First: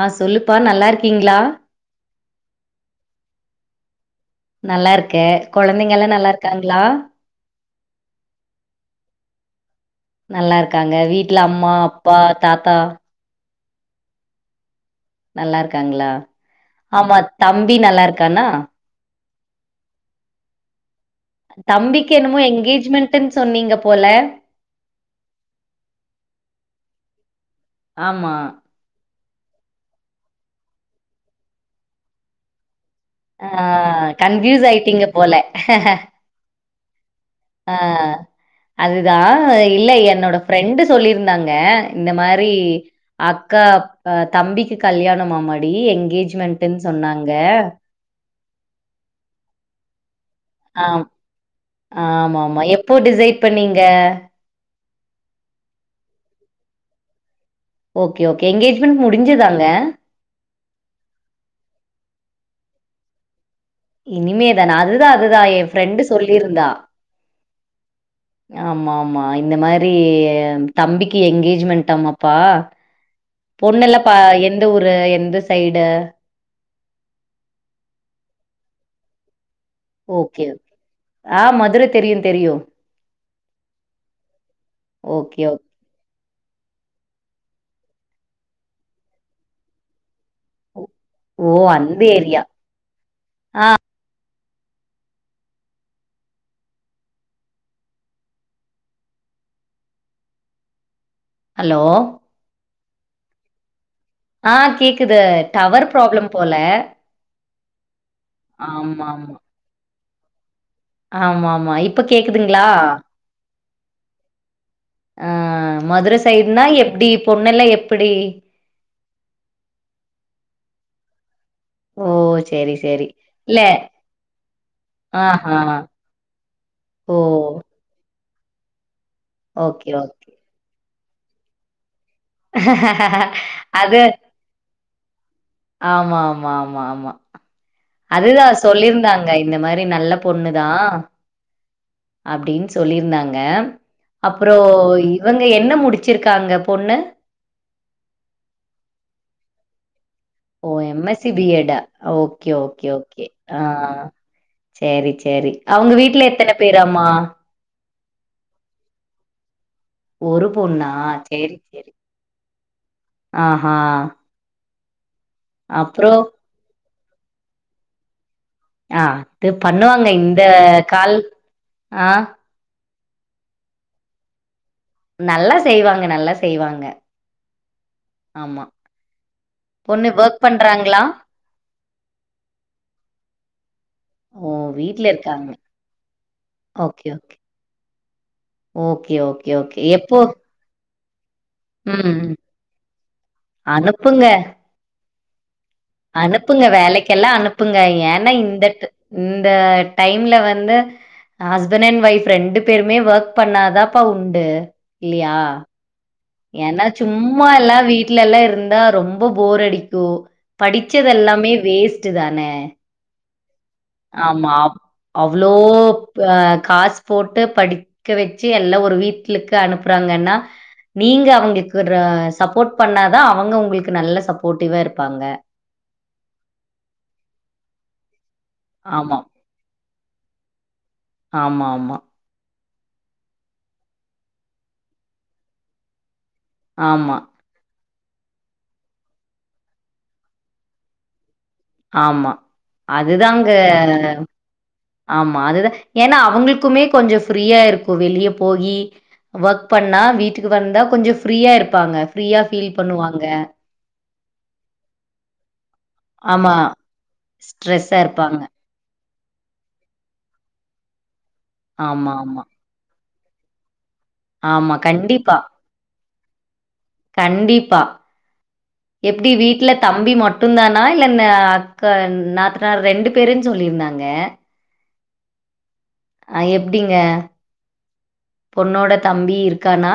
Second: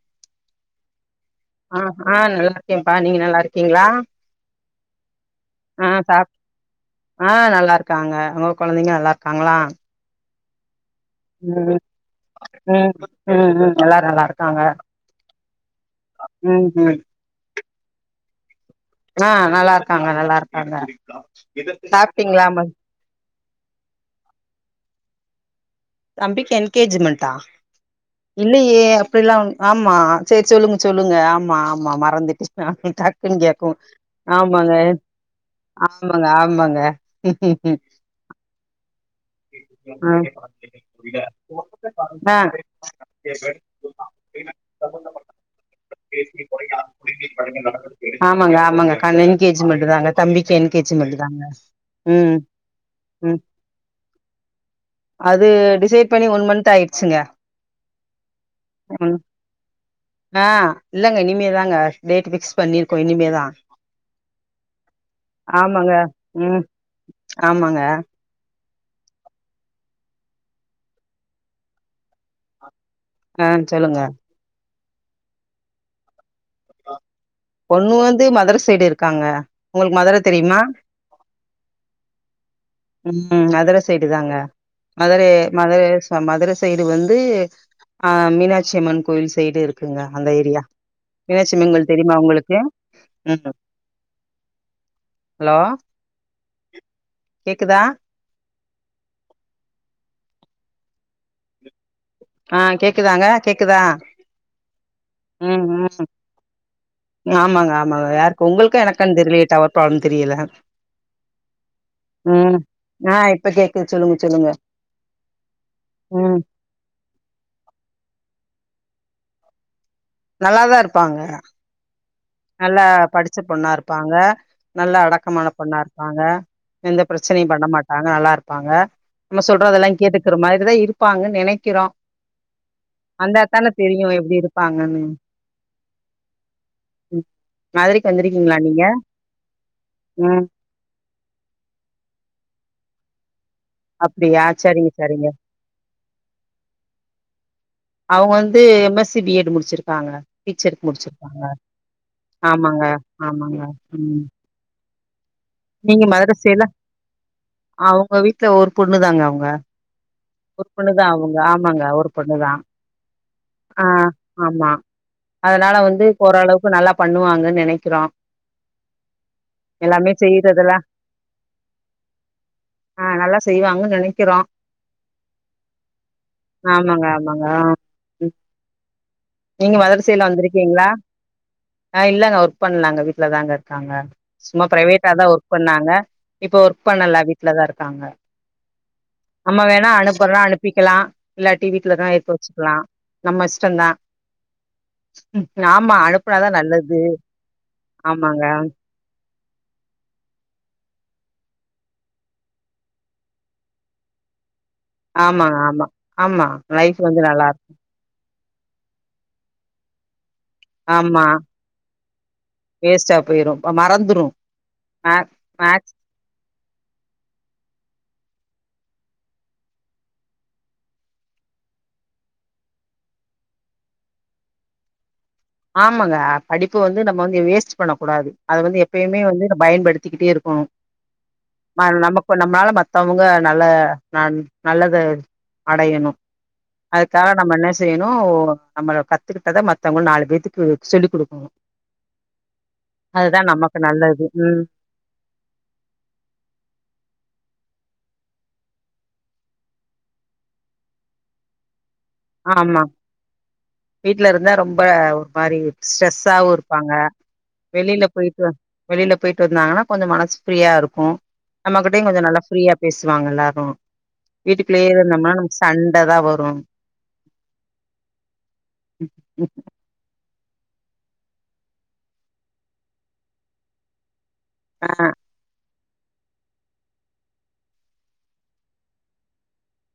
ஆ சொல்லுப்பா நல்லார்க்கீங்ளா ஆ ஆ நல்லார்க்கேம்ப்பா நீங்க நல்லார்க்கீங்ளா நல்லார்க்கே கொழந்தைங்கலா சாப் நல்லார்க்காங்ளா ஆ நல்லார்க்காங்க ஒங்க கொழந்தைங்க நல்லார்க்காங்ளா நல்லார்க்காங்க வீட்ல அம்மா அப்பா தாத்தா ம் ம் ம் எல்லாரு நல்லார்க்காங்க நல்லார்க்காங்ளா ஆமாத் தம்பி நல்லார்க்கானா ஆ நல்லார்க்காங்க நல்லார்க்காங்க தம்பிக்கு என்னமோ என்கேஜ்மெண்ட்டுன் சொன்னீங்க போல தம்பிக்கு என்கேஜ்மெண்டா ஆமா. இல்லயே அப்டிலா ஓன் ஆமா செரி சொல்லுங்க சொல்லுங்க ஆமா ஆமா மறந்துட்டு அ ஆ கன்ஃப்யூஸ் ஆய்ட்டீங்க போல ஆமாங்க ஆமாங்க ஆ அதுதா இல்ல என்னோட ஃப்ரெண்டு சொல்லிருந்தாங்க இந்த ஆ ஆ மாரி அக்கா தம்பிக்கு கல்யாணமாமடி என்கேஜ்மெண்ட்டுனு சொன்னாங்க ஆமாங்க ஆமாங்க காலைல என்கேஜ்மென்ட் தாங்க தம்பிக்கு என்கேஜ்மென்ட்தாங்க ஆமா ஆமா எப்போ டிசைட் பண்ணீங்க அது டிசைட் பண்ணி ஒன் மன்த் ஆய்ட்ச்சுங்க ஓகே ஓகே என்கேஜ்மெண்ட் முடிஞ்சுதாங்க ஆ இல்லங்க இனிமே தாங்க டேட் ஃபிக்ஸ் பண்ணிருக்கோ இனிமேதா இனிமே தானா அதுதா அதுதா ஏ ஆமாங்க ஃப்ரெண்டு ம் சொல்லிருந்தா ஆமாங்க ஆமாமா இந்த மாரி தம்பிக்கு என்கேஜ்மெண்ட்டாமாப்பா ஆ சொல்லுங்க பொண்ணெல்லா பா எந்த ஊரு எந்த சைடு பொண்ணு வந்து மதுர சைடு இருக்காங்க ஒங்களுக்கு மதுர ஓகே. தெரியுமா ஆ மதுரை தெரியும், தெரியும். ம் மதுர சைடு தாங்க மதுரே ஓகே, ஓகே. மதுரே அ மதுர சைடு வந்து அ மீனாட்சி அம்மன் கோயில் சைடு இருக்குங்க அந்த ஏரி ஓ! மீனாச்சி அம்மன் கோயில் அந்த தெரியுமா ஏரியா. உங்களுக்கு ஹலோ கேக்குதா ஹலோ ஆ கேக்குதாங்க கேக்குதா ஆ கேக்குது ம் டவர் ம் ப்ராப்ளம் போல ஆமாங்க ஆமாங்க யாருக்கு உங்களுக்கா எனக்கானு தெரிலயே டவர் ப்ராப்ளம் தெரியல ஆமா ஆமா இப்ப ம் கேக்குதுங்களா ஆ இப்ப கேக்குது சொல்லுங்க சொல்லுங்க ஆ மதுர ம் சைடுனா எப்டி பொண்ணுல்லா எப்டி நல்லாதா இருப்பாங்க ஓ சரி, நல்லா சரி. படிச்ச இல்ல பொண்ணா இருப்பாங்க நல்ல அடக்கமான ஆஹா. பொண்ணா இருப்பாங்க எந்த ஓ! பிரச்சனயு பண்ண மாட் டாங்க நல்லா இருப்பாங்க நம்ம ஓகே, சொல்றதெல்லா ஓகே. கேட்டுக்குற மாரிதா இருப்பாங்கனு நெனைக்கிறோ வந்தாத்தானே அது தெரியு எப்டி இருப்பாங்கனு ஆமா ஆமா ஆமா ஆமா மதுரைக்கு அதுதா வந்திருக்கீங்களா நீங்க சொல்லியிருந்தாங்க இந்த மாரி நல்ல ம் பொண்ணு தா அப்டினு சொல்லிருந்தாங்க அப்டியா அப்றோ சரிங்க சரிங்க இவங்க என்ன முடிச்சிருக்காங்க பொண்ணு அவங்க வந்து M S C B Ed முடிச்சிருக்காங்க ஓ டீச்சருக்கு எம் எஸ் முடிச்சிருக்காங்க சி பி எடா ஓகே ஆமாங்க, ஓகே ஓகே ஆ ஆமாங்க. ம். செரி செரி நீங்க மதுர சைட்ல அவங்க வீட்ல ஒரு பொண்ணு தாங்க அவுங்க ஒரு பொண்ணா? பொண்ணுதா அவுங்க சரி, ஆமாங்க சரி. ஒரு பொண்ணுதா ஆஹா! ஆ ஆமா அதனால வந்து அப்புறம் ஓரளவுக்கு நல்லா பண்ணுவாங்கன் நெனைக்கிறோ அ அது பண்ணுவாங்க இந்த செய்றதெல்லாம் கால் அ ஆ நல்லா செய்வாங்கனு நெனைக்கிறோ நல்லா செய்வாங்க நல்லா செய்வாங்க ஆமாங்க, ஆமாங்க. ஆ. ம். ஆமா நீங்க மதுர பொண்ணு சைட்ல வொர்க் வந்திருக்கீங்களா? பண்றாங்ளா ஆ இல்லங்க ஒர்க் பண்லங்க வீட்ல தாங்க இருக்காங்க ஓ! சும்மா வீட்ல பிரைவேட்டா தா இருக்காங்க. ஒர்க் பண்ணாங்க இப்ப ஒர்க் ஓகே, பண்ணல ஓகே. வீட்லதா இருக்காங்க ஓகே, ஓகே, நம்ம ஓகே. வேணா எப்போ அனுப்புன்னா அனுப் பிக்குலா இல்லாட்டி வீட்லதா ம். இருக்க வச்சுக்குலா நம்ம இஷ்டந்தா அனுப்புங்க. அனுப்புனாதா அனுப்புங்க நல்லது வேலைக்கெல்லா அனுப்புங்க ஏனா ஆமாங்க இந்தட்டு இந்த டைம்ல வந்து அ ஹஸ்பண் அண் ஒய்ஃப் ரெண்டு பேருமே ஒர்க் பண்ணாதாப்பா உண்டு ஆமாங்க ஆமா ஆமா ஏனா லைஃப் வந்து நல்லா இருக்கு சும்மாலா வீ ட்லலா இருந்தா ரொம்ப போர் அடிக்கு ஆமா படிச்சதெல்லாமே வேஸ்ட்டு தான வேஸ்ட்டா போய்ரு ஆமா அவுளவோ மேக்ஸ் இப்ப காஸ் போட்டு படிக்க வச்சு எல்லா ஒரு வீட்லுக்கு அனுப்புறாங்கனா நீங்க அவுங்ளுக்கு ஒரு சப்போட் பண்ணாதா அவுங்க உங்குளுக்கு நல்ல சப்போட்டிவா இருப்பாங்க ஆமாங்க படிப்பு வந்து நம்ம வந்து வேஸ்ட் பண்ண கூடாது அத வந்து ஆமா. எப்பயுமே வந்து அத பயன்படுத்திக்கிட்டே இரு குணு ஆமா, ஆமா. மேல நம்ம இப்ப நம்ளால மத்தவ்ங்க நல்ல நன் நல்லது அடையணு ஆமா, அதுக்காக நம்ம என்ன செய்யணு நம்மள கத்துக்கிட்டத மத்தவ்ங்க நாலு பேர் கத்துக்குறதுக் சொல்லி குடுக்கணு ஆமா அதுதா அதுதாங்க நமக்கு நல்லது ம் ஆமா அதுதா ஏனா அவுங்ளுக்குமே கொஞ்சோ ஃப்ரீயா இருக்கு வெளிய போயி ஒர்க் பண்ணா வீட்டுக்கு வந்தா கொஞ்சோ ஃப்ரீயா இருப்பாங்க ஃப்ரீயா ஃபீல் ஆமா பண்ணுவாங்க வீட்ல இருந்தா ரொம்ப ஒரு மாரி ஸ்ட்ரெஸ்ஸாவு ஆமா. இருப்பாங்க ஸ்ட்ரெஸ்ஸா வெளில இருப்பாங்க. போய்ட்டு வந் வெளில போய்ட்டு வந்தாங்கனா கொஞ்சோ மனசு ஃப்ரீயா இருக்கு நம்மகிட்டயு ஆமா, கொஞ்சோ நல்லா ஆமா. ஃப்ரீயா பேசுவாங்க எல்லாரு ஆமா, வீட்டுக்குள்ளயே இருந்தோம்னா கண்டிப்பா. நமக் சண்டதா வரு கண்டிப்பா எப்டி வீட்ல தம்பி மட்டுந்தானா இல்ல இந்த அக்கா நாத்தனார் ரெண்டு பேருன் சொல்லிருந்தாங்க ஆ அது எப்டீங்க பொண்ணோட தம்பி இருக்கானா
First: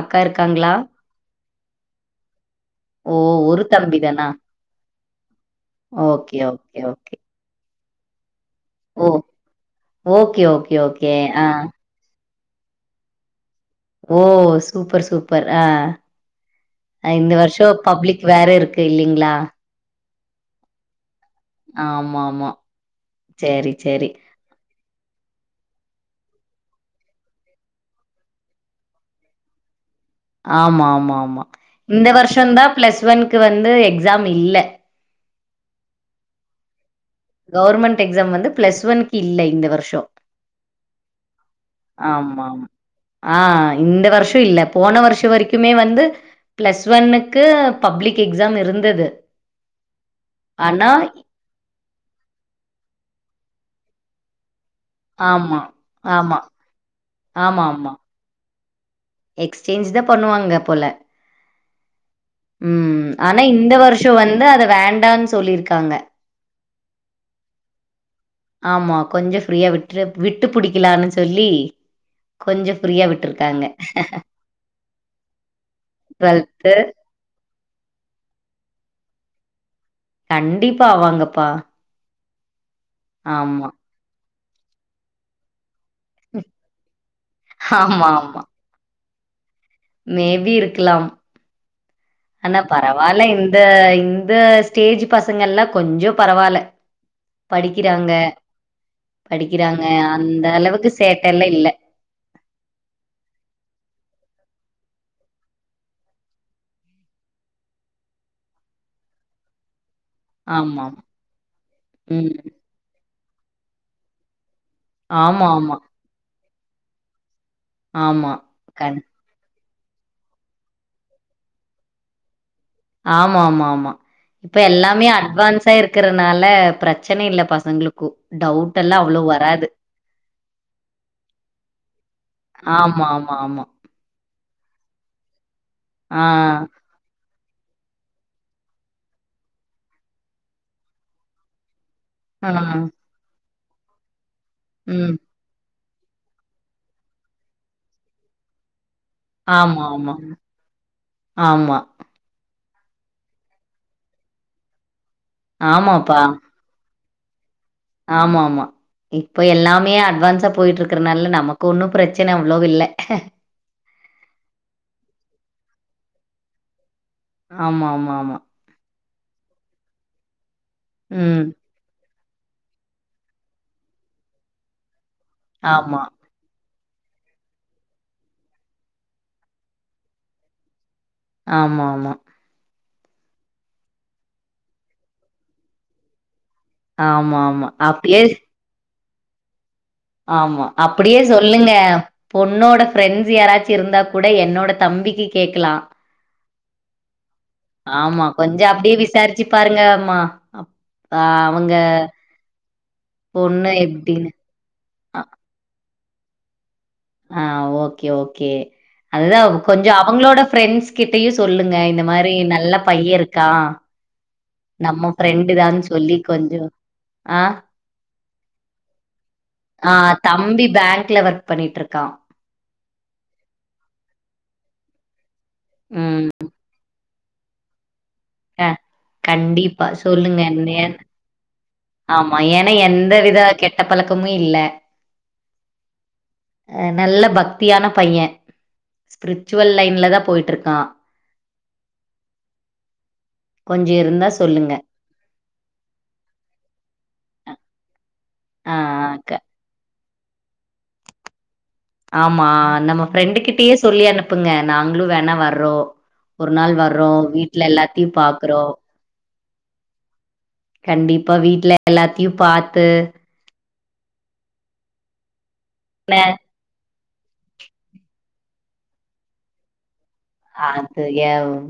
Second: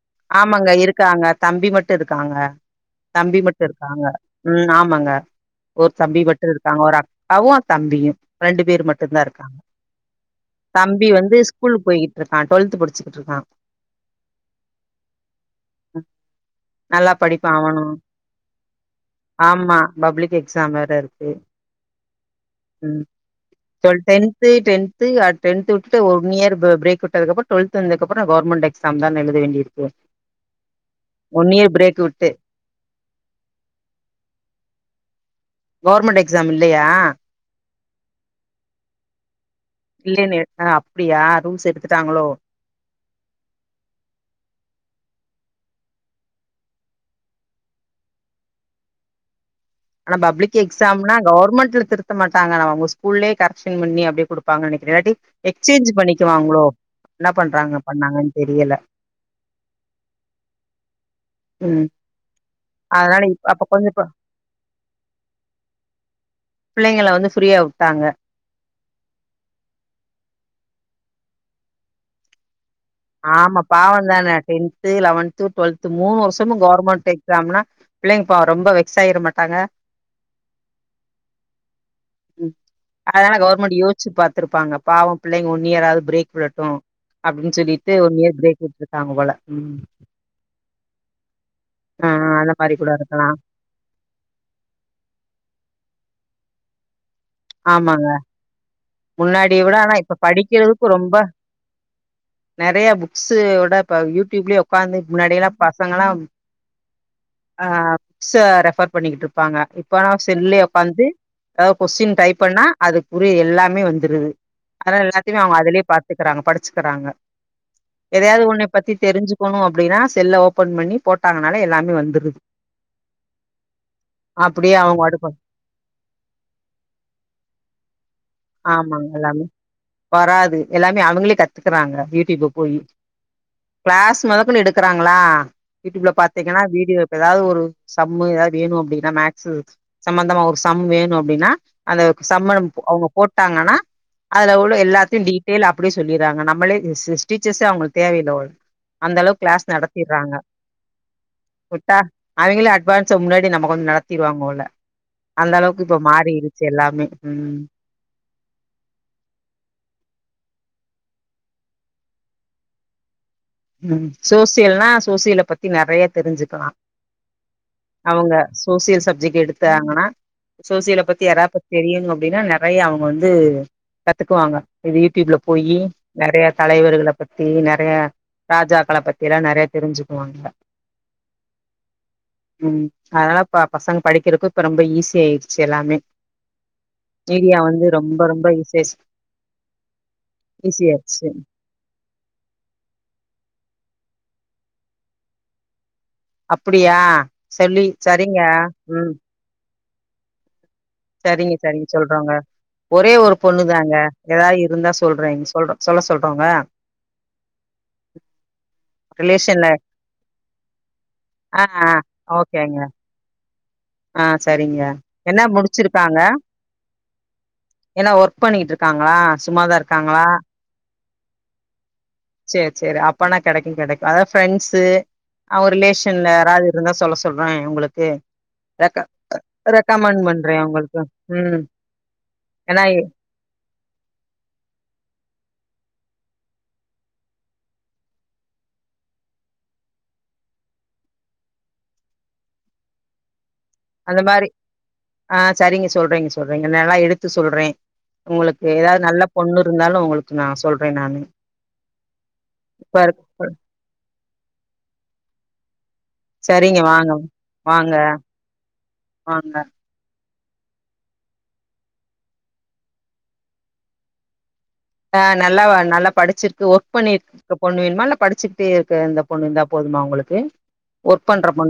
அக்கா ஆமாங்க இருக்காங்களா? இருக்காங்க தம்பி மட்டு இருக்காங்க ஓ! தம்பி மட்டு தம்பி இருக்காங்க தானா? ம் ஆமாங்க ஒரு தம்பி ஓகே, மட்டு ஓகே, இருக்காங்க ஒரு அக் ஓகே. காவு தம்பியு ரெண்டு பேர் ஓ! மட்டுந்தான் இருக்காங்க ஓகே, ஓகே, தம்பி ஓகே. வந்து ஆ. ஸ்கூலுக்கு போய்கிட் ருக்கான் டொல்த்து படிச்சுக்கிட்ருக்கான் ஓ சூப்பர் சூப் பர் அ நல்லா இந்த படிப்பா வருஷோ அவனு பப்ளிக் வேற இருக்கு இல்லைங்ளா ஆமா பப்ளிக் எக்ஸாம் வேற இருக்கு ஆமாம்மா சேரி சேரி இப்பயே டென்த்து அ டென்த்து விட்டுட்டு ஒன் இயர் ப பிரேக் விட்டதுக்கப்புறு டொல்த்து வந்தக்கப்புறோ கவ்ர்மெண்ட் எக்ஸாம்தான் எழுத வேண்டியிரு க்கு ஆமா ஆமா ஆமா இந்த வருஷந்தான் பிளஸ் ஒன்னுக்கு வந்து எக்ஸாம் இல்ல கவ்ர்மெண்ட் எக்ஸாம் இல்லையா கவ்ர்மெண்ட் எக்ஸாம் வந்து பிளஸ் ஒன்னுக்கு இல்ல இந்த வருஷ் இல்லைன்னு அ அப்டியா ரூல்ஸ் எடுத்துட்டாங்குளோ ஆமாமா. ஆ இந்த வருஷோ இல்ல போன வருஷோ வரைக்குமே வந்து பிளஸ் ஒன்னுக்கு பப்ளிக் எக்ஸாம் இருந்தது ஆனா பப்ளிக் ஆனா எக்ஸாம்னா கவர்மெண்ட்ல திருத்தமாட்டாங்க அவங்க ஸ்கூல்லே கரெக்ஷன் பண்ணி அப்டியே கொடு ப்பாங்க நெனைக்கிறே இல்லாட்டி ஆமா, எக்ஸ்சேஞ்ச் ஆமா, பண்ணிக்குவாங்களோ என்ன பண்றாங்க ஆமாமா. பண்ணாங்கன்னு தெரியல எக்ஸ்சேஞ்ச் தா பண்ணுவாங்க போல ம் ம் அதனால ஆனா இப்ப அப்ப இந்த கொஞ்சம் ப- வருஷோ வந்து அத வேண்டான்னு சொல்லியிருக்காங்க பிள்ளைங்கள வந்து ஃப்ரீயா விட்டாங்க ஆமா கொஞ்சோ ஃப்ரீயா விட்று விட்டு பிடிக்கலான்னு சொல்லி கொஞ்சோ ப்ரீயா விட் ஆமா பாவந்தானே டென்து லெவன்து டுவெல்து மூணு வருஷமு கவர்மெண்ட் எக்ஸாம்னா பிள்ளைங்கப்பாவோ ரொம்ப வெக்ஸ் ஆயிட மாட்டாங்க கண்டிப்பா வாங்கப்பா அதல்லா கவர்மெண்ட் யோசிச்சு பாத்துருப்பாங்க பாவோ பிள்ளைங்க ஒன்ன இயர் ஆவது பிரேக் ட்டு அப்டின்னு சொல்லிட்டு ஒன் இயர் ஆமாமா. பிரேக் விட்டுருக்காங்க போல ம் மேபி இருக்கலாம் ஆ அந்த ஆனா மாரி கூட பெரவாயில்ல இருக்கலா இந் இந்த இந்த ஸ்டேஜ் பசங்க எல்லா கொஞ்சோ பெரவால்ல ஆமாங்க படிக்கிறாங்க முன்னாடிய விட படிக்கிறாங்க ஆனா இப்ப அந்த அளவுக்கு படிக்கிறதுக்கு ரொம்ப சேட்டலா இல்ல நெறைய புக்ஸோட இப்ப யூடியூப்லயே உட்காந்து முன்னாடிய எல்லா பசங்க எல்லா ஆ புக்ஸ ரெஃபர் பண்ணிக்கிட்டு இருப்பாங்க இப்பனா செல்லே ஆமாம் உக்காந்து ஏதா கொஸ்டின் ம் டைப் பண்ணா அதுக்குரிய எல்லாமே வந்துருது அத எல்லாத்தையுமே ஆமா அவங்க ஆமா அததுலயே பாத்துக்கிறாங்க படிச்சுக்கிறாங்க ஆமா எதயாது ஒன்ன பத்தி கண் தெரிஞ்சு பாக்கணு அப்டின்னா செல்ல ஓபன் பண்ணி போட்டாங்கனால எல்லாமே வந்துருது ஆமா ஆமா ஆமா இப்ப அப்டியே அவங்க எல்லாமே பாட்டுக்கு அட்வான்ஸா இருக்கு இருக்கறனால பிரச்சனை இல்ல பசங்களுக்கு டவுட் எல்லா ஆமாங்க அவ்ளோ எல்லாமே வராது வராது எல்லாமே அவங்களே கத்துக்குறாங்க யூடியூப்ப போட்டு ஆமா ஆமா ஆமா கிளாஸ் மொதக் கொண்டு எடுக்குறாங்களா யூடியூப்ல ஆ பாத்தீங்கன்னா வீடியோ இப்ப ஏதாவது ஒரு சம்மு ஏதாவது வேணு அப்டின்னா மேக்ஸ் சம்பந்தமா ஒரு சம் வேணு அப்டின்னா அந்த ஆ சம்மளம் அவங்க போட்டாங்கன்னா அதுல உள்ள ம் எல்லாத்தையு டி அப்டியே சொல்லிறாங்க நம்மளே டீச்சர்ஸ்சே அவங்களுக்கு தேவ இல்ல போல இருக்கு அந்த அளவுக்கு கிளாஸ் ஆமா ஆமா நடத்திற்றாங்க ஆமா விட்டா அவைங்களே அட்வான்ஸ முன்னாடி நம்ம கொஞ்சோ நடத்திருவாங்க போல அந்த அளவுக்கு இப்ப ஆமாப்பா மாறி இருக் எல்லாமே ம் ஆமா ஆமா இப்ப எல்லாமே அட்வான்ஸா போயிட்டு இருக்கறனால நமக்கு ஒன்னு பிரச்சன அவ்ளோ இல்ல ம் சோசியல்னா சோசியல்ல பத்தி நெறைய தெரிஞ்சுக்கலா ஆமா ஆமா அவங்க ஆமா சோசியல் சப்ஜெக்ட் எடுத்தாங்கனா சோசியல பத்தி யாறா ம் தெரியனு அப்டினா நெறையா அவங்க வந்து கத்துக்குவாங்க இது யூடியூப்ல போயி ஆமா நெறையா தலைவர்கள பத்தி நெறையா ராஜாக்கள பத்தில்லா நெறையா தெரிஞ்சுக்குவாங்க ஆமா ஆமா உ அதனால இப்ப பசங்க படிக்கிறக்கு இப்ப ரொம்ப ஈஸியா ஆயிடுச்சு எல்லாமே ஆமா மீடியா ஆமா வந்து ரொம்ப அப்டியே ரொம்ப யூசேசு ஆமா அப்டியே சொல்லுங்க பொண்ணோட ஃப்ரெண்ட்ஸ் யாராச்சு இருந்தா கூட என்னோட தம்பிக்கு கேக்கலா அப்டியா சொல்லி சரிங்க உ ச்சி பாருங்க அம்மா சரிங்க சரிங்க சொல்றோங்க ஒரே ஒரு பொண்ணு தாங்க ஏதாது இருந்தா அ சொல்றேன்சு சொல்ற சொல்ல சொல்றோங்க ஆ ஓகே ஓகே அதுதா ரிலேஷன்ல கொஞ்சோ அவங்களோட ஃப்ரெண்ட்ஸ் கிட்டயே ஆ சொல்லுங்க ஆ இந்த மாரி நல்ல ஓகேங்க பைய்யே இருக்கான் ஆ சரிங்க என்ன சொல்லி முடிச்சிருக்காங்க கொஞ்சோ ஆ என்ன ஒர்க் பண்ணிட்டு இருக்காங்களா சும்மாதா இருக்காங்களா ம்பி பேங் க்ல ஒர்க் பண்ணிட்டு இருக்கா செரி செரி அப்பனா கெடைக்கு கெடைக்கு அதா ஃப்ரெண்ட்ஸு அவங்க ரிலேஷன்ல ம் யாராது இருந்தா சொல்ல சொ சொல்றேன் ஒங்களுக்கு அ ர கண்டிப்பா ரெக்கமெண்ட் சொல்லுங்க பண்றே என்ன உங்களுக்கு உ ஆமா ஏனா எந்த வித கெட்ட பழக்கமு இல்ல நல்ல பக்தியான பய்யேன் ஸ்பிரிச்சுவல் லைன்ல தா போயிட்டு இருக்கா கொஞ்சோ அந்த இருந்தா மாரி சொல்லுங்க ஆ சரிங்க சொல்றேங்க சொல்றேங்க நல்லா எடுத்து சொல்றே உங்களுக்கு ஆ ஏதாது நல்ல க பொண்ணு இருந்தாலு உங்களுக்கு நா சொல்றே நானு ஆமா இப்ப நம்ம ஃப்ரெண்டு இருக்க கிட்டயே சொல்லி அனுப்புங்க நாங்களு வேணா வர்றோ ஒரு நாள் சரிங்க வர்றோ வாங்க வீட்ல வாங்க எல்லாத்தயு பாக்குறோ வாங்க கண்டிப்பா வீட்ல எல்லாத்தயு பாத்து ஆ நல்லவா நல்லா ன படிச்சிருக்கு ஓக் பண்ணிட் இருக்ற பொண்ணு வேணுமா இல்ல படிச்சிடே இருக்க இந்த பொண்ணு இருந்தா போதுமா உங்ளுக்கு அது ஏ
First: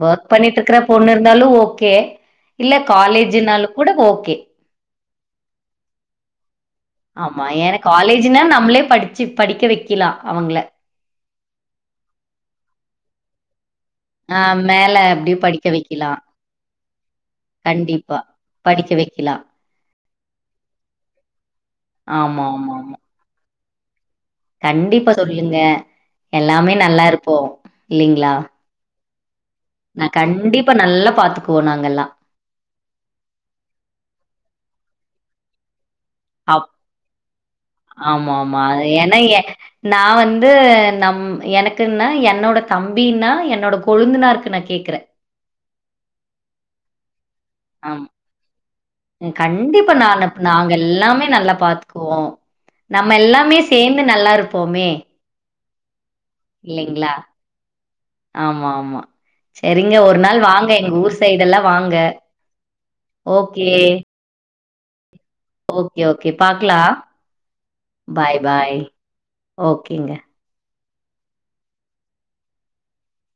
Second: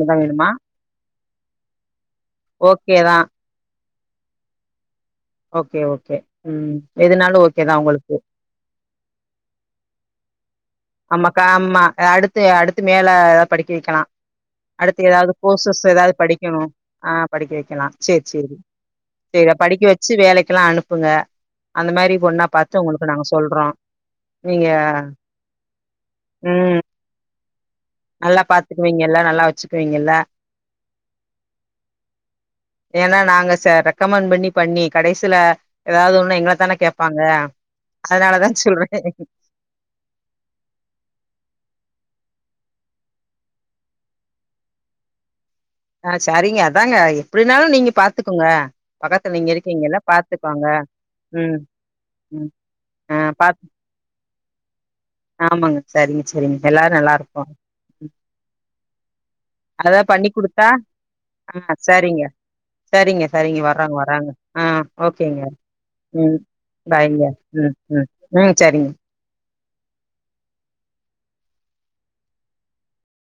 ஒர்க் பண்ணிட்டு இருக்ற பொண்ணு இருந்தாலும் ஓகே இல்ல ஓகே தா காலேஜூனாலு கூட ஓகே ஓகே ஓகே உம் ஆமா ஏனா காலேஜுனா நம்மளே படிச்சு படிக்க வெக்கிலா அவங்கள ஆமாக்கா ஆம்மா அடுத்து அடுத்து மேல ஏதாது படிக்க வக்கெலா ஆ மேல அடுத்து ஏதாது அப்டியே படிக்க கோர்சஸ் வெக்கலா ஏதாது படிக்கணு ஆ படிக்க வக்கெலா கண்டிப்பா செரி செரி படிக்க வெக்கலா செரி அப் படிக்க வச்சு வேலைக்கெல்லா அனுப்புங்க அந்த மாரி ஆமா பொண்ணா ஆமா பாத்து ஆமா. ஒங்களுக்கு நாங்க சொல்றோ நீங்க கண்டிப்பா சொல்லிருங்க எல்லாமே ம் நல்லா இருப்போ நல்லா பாத்துக்குவீங்கல்ல நல்லா வச்சு நா கண்டிப்பா நல்லா பாத்துக்குவோ நாங்கல்லா ஏன்னா நாங்க ச ரெக்கமெண்ட் பண்ணி பண்ணி கடைசில ஏதாது ஒன் அப் எங்களத்தான கேப்பாங்க அதனாலதா சொல்றே நா வந்து நம் எனக்குன்னா என்னோட தம்பினா என்னோட கொழுந்தனாருக்கு நா கேக்குறே ஆ சரிங்க அதாங்க எப்டினாலு நீங்க ஆமா. பாத்துக்கோங்க பக்கத்துல நீங்க கண்டிப்பா இருக்கீங்கல்ல நானு பாத்துக்கோங்க நாங்க எல்லாமே நல்லா ம் பாத்துக்குவோம். உ நம்ம எல்லாமே சேந்து நல்லா இருப்போமே ஆமாங்க சரிங்க செரிங்க எல்லாரு இல்லீங்களா? நல்லா இருப்போ ஆமா ஆமா செரிங்க ஒரு நாள் வா டா ஆஹ சரிங்க சரிங்க சரிங்க ஓகே. வறாங் வறாங்கு ஹ ஓகேங்க ஓகே ஓகே. ம் பாக்கலாம். பாய்ங்க ம் ம் பாய் ம் பாய். சரிங்க ஓகேங்க